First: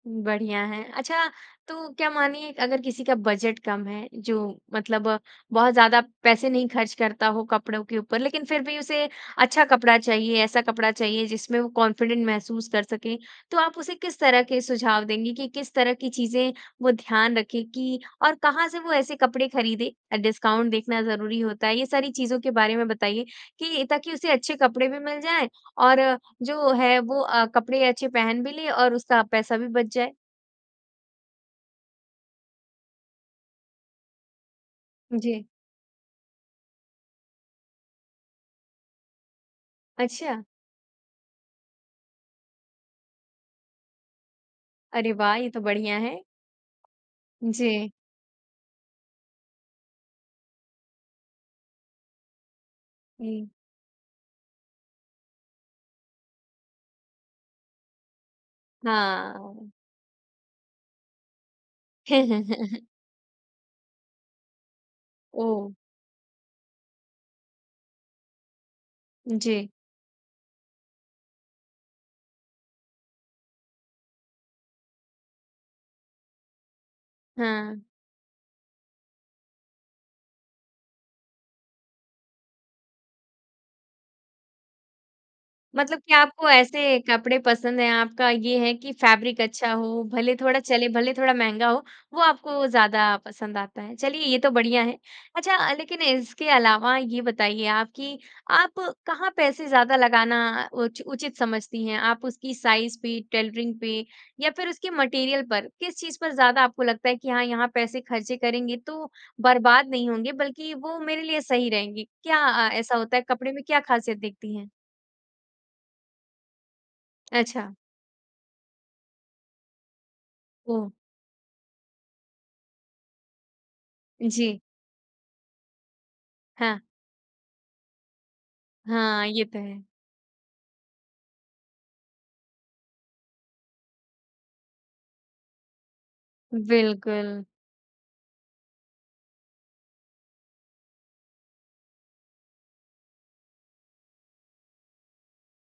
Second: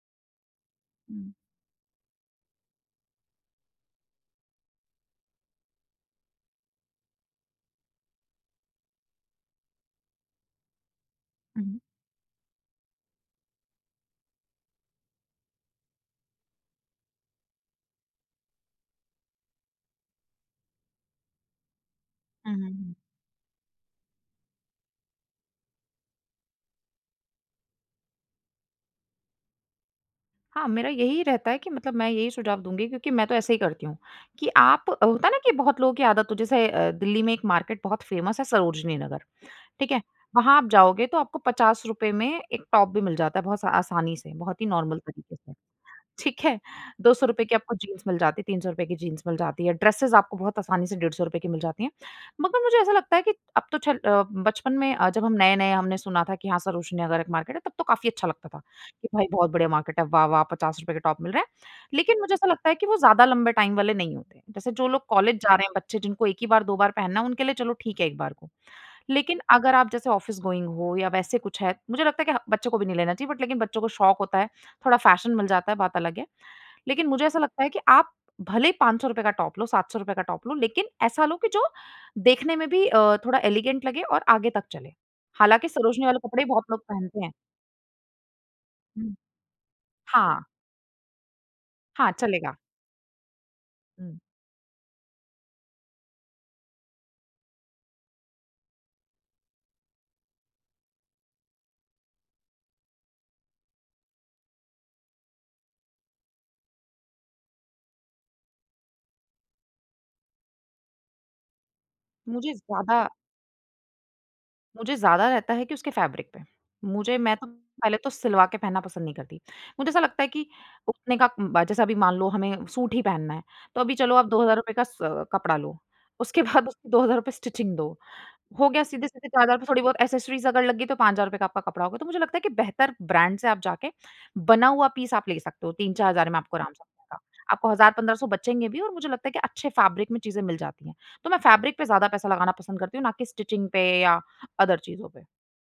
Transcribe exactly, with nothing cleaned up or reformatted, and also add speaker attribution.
Speaker 1: बढ़िया है। अच्छा,
Speaker 2: हुँ।
Speaker 1: तो क्या मानिए अगर किसी का बजट कम है जो मतलब बहुत ज़्यादा पैसे नहीं ख़र्च करता हो कपड़ों के ऊपर लेकिन फिर भी उसे अच्छा कपड़ा चाहिए, ऐसा कपड़ा चाहिए जिसमें वो
Speaker 2: हुँ।
Speaker 1: कॉन्फिडेंट महसूस कर सके, तो आप उसे किस तरह के सुझाव देंगी कि किस तरह की चीज़ें वो ध्यान रखे कि, और कहाँ से वो ऐसे कपड़े ख़रीदे? डिस्काउंट देखना ज़रूरी होता है, ये सारी चीज़ों के
Speaker 2: हुँ, हुँ,
Speaker 1: बारे में
Speaker 2: हुँ।
Speaker 1: बताइए, कि ताकि उसे अच्छे कपड़े भी मिल जाए और जो वो है वो अ, कपड़े अच्छे पहन भी ले और उसका पैसा भी बच जाए।
Speaker 2: हाँ, मेरा यही रहता है कि मतलब मैं यही सुझाव दूँगी क्योंकि मैं तो ऐसे ही करती हूँ, कि आप होता है ना
Speaker 1: जी।
Speaker 2: कि बहुत लोगों की आदत हो जैसे अ, दिल्ली में एक मार्केट बहुत फेमस है सरोजिनी नगर, ठीक है?
Speaker 1: अच्छा।
Speaker 2: वहाँ आप जाओगे तो आपको पचास रुपए में एक टॉप भी मिल जाता है बहुत सा आसानी से, बहुत ही नॉर्मल
Speaker 1: अरे
Speaker 2: तरीके
Speaker 1: वाह! ये
Speaker 2: से,
Speaker 1: तो बढ़िया है।
Speaker 2: ठीक है? दो सौ रुपए की आपको
Speaker 1: जी।
Speaker 2: जीन्स मिल जाती है, तीन सौ रुपए की जीन्स मिल जाती है। ड्रेसेज़ आपको बहुत आसानी से डेढ़ सौ रुपए की मिल जाती हैं। मगर मुझे ऐसा लगता है कि
Speaker 1: हुँ।
Speaker 2: अब तो चल अ, बचपन में अ, जब हम नए-नए हमने सुना था कि हाँ सरोजिनी नगर एक मार्केट है, तब तो काफ़ी अच्छा लगता था, कि भई बहुत बढ़िया
Speaker 1: हाँ।
Speaker 2: मार्केट है। वाह-वाह पचास रुपए के टॉप मिल रहे हैं। लेकिन मुझे ऐसा लगता है कि वो ज़्यादा लंबे टाइम वाले नहीं होते। जैसे जो लोग कॉलेज जा रहे
Speaker 1: ओह!
Speaker 2: हैं बच्चे जिनको एक ही बार दो बार पहनना है, उनके लिए चलो ठीक है एक बार को। लेकिन
Speaker 1: जी।
Speaker 2: अगर आप जैसे ऑफिस-गोइंग हो, या वैसे कुछ है, मुझे लगता है कि बच्चों को भी नहीं लेना चाहिए बट लेकिन बच्चों को शौक़ होता है, थोड़ा फ़ैशन मिल जाता है, बात अलग है। लेकिन मुझे ऐसा लगता है कि
Speaker 1: हाँ।
Speaker 2: आप भले ही पाँच सौ रुपए का टॉप लो, सात सौ रुपए का टॉप लो, लेकिन ऐसा लो कि जो देखने में भी अ, थोड़ा एलिगेंट लगे और आगे तक चले। हालाँकि
Speaker 1: मतलब
Speaker 2: सरोजिनी
Speaker 1: क्या
Speaker 2: वाले कपड़े
Speaker 1: आपको
Speaker 2: भी बहुत लोग
Speaker 1: ऐसे
Speaker 2: पहनते हैं।
Speaker 1: कपड़े पसंद हैं, आपका ये है कि
Speaker 2: हुँ।
Speaker 1: फैब्रिक अच्छा हो, भले
Speaker 2: हाँ।
Speaker 1: थोड़ा चले, भले थोड़ा महँगा हो,
Speaker 2: हाँ
Speaker 1: वो
Speaker 2: चलेगा।
Speaker 1: आपको ज़्यादा पसंद आता है।
Speaker 2: हुँ।
Speaker 1: चलिए ये तो बढ़िया है। अच्छा, लेकिन इसके अलावा ये बताइए आप कि, आप कहाँ पैसे ज़्यादा लगाना उच उचित समझती हैं? आप उसकी साइज पे, टेलरिंग पे या फिर उसके मटेरियल पर, किस चीज़ पर ज़्यादा आपको लगता है कि हाँ यहाँ पैसे खर्चे करेंगे तो बर्बाद नहीं होंगे बल्कि वो मेरे लिए सही रहेंगे, क्या
Speaker 2: मुझे
Speaker 1: अ, ऐसा
Speaker 2: ज़्यादा
Speaker 1: होता है कपड़े में क्या ख़ासियत देखती हैं?
Speaker 2: मुझे ज़्यादा रहता है कि उसके फैब्रिक पे। मुझे मैं तो,
Speaker 1: अच्छा।
Speaker 2: पहले तो सिलवा के पहनना पसंद नहीं करती। मुझे ऐसा लगता है कि,
Speaker 1: ओह!
Speaker 2: उतने का ब जैसे अभी मान लो हमें सूट ही पहनना है, तो अभी चलो आप दो हज़ार
Speaker 1: जी।
Speaker 2: रुपए का सा कपड़ा लो। उसके बाद
Speaker 1: हाँ।
Speaker 2: उसकी दो हज़ार रुपए स्टिचिंग दो हो गया
Speaker 1: हाँ,
Speaker 2: सीधे-सीधे चार
Speaker 1: ये
Speaker 2: हज़ार
Speaker 1: तो
Speaker 2: रुपए,
Speaker 1: है।
Speaker 2: थोड़ी-बहुत एक्सेसरीज़ अगर लग गईं तो पाँच हज़ार रुपए का आपका कपड़ा होगा। तो मुझे लगता है कि बेहतर ब्रांड से आप जाके, बना हुआ पीस आप ले सकते हो, तीन चार हज़ार में आपको आराम से आ जाएगा।
Speaker 1: बिल्कुल।
Speaker 2: आपको हज़ार पंद्रह सौ बचेंगे भी और मुझे लगता है कि अच्छे फैब्रिक में चीज़ें मिल जाती हैं। तो मैं फैब्रिक पे ज़्यादा पैसा लगाना पसंद करती हूँ ना कि स्टिचिंग पे या अदर चीज़ों पे।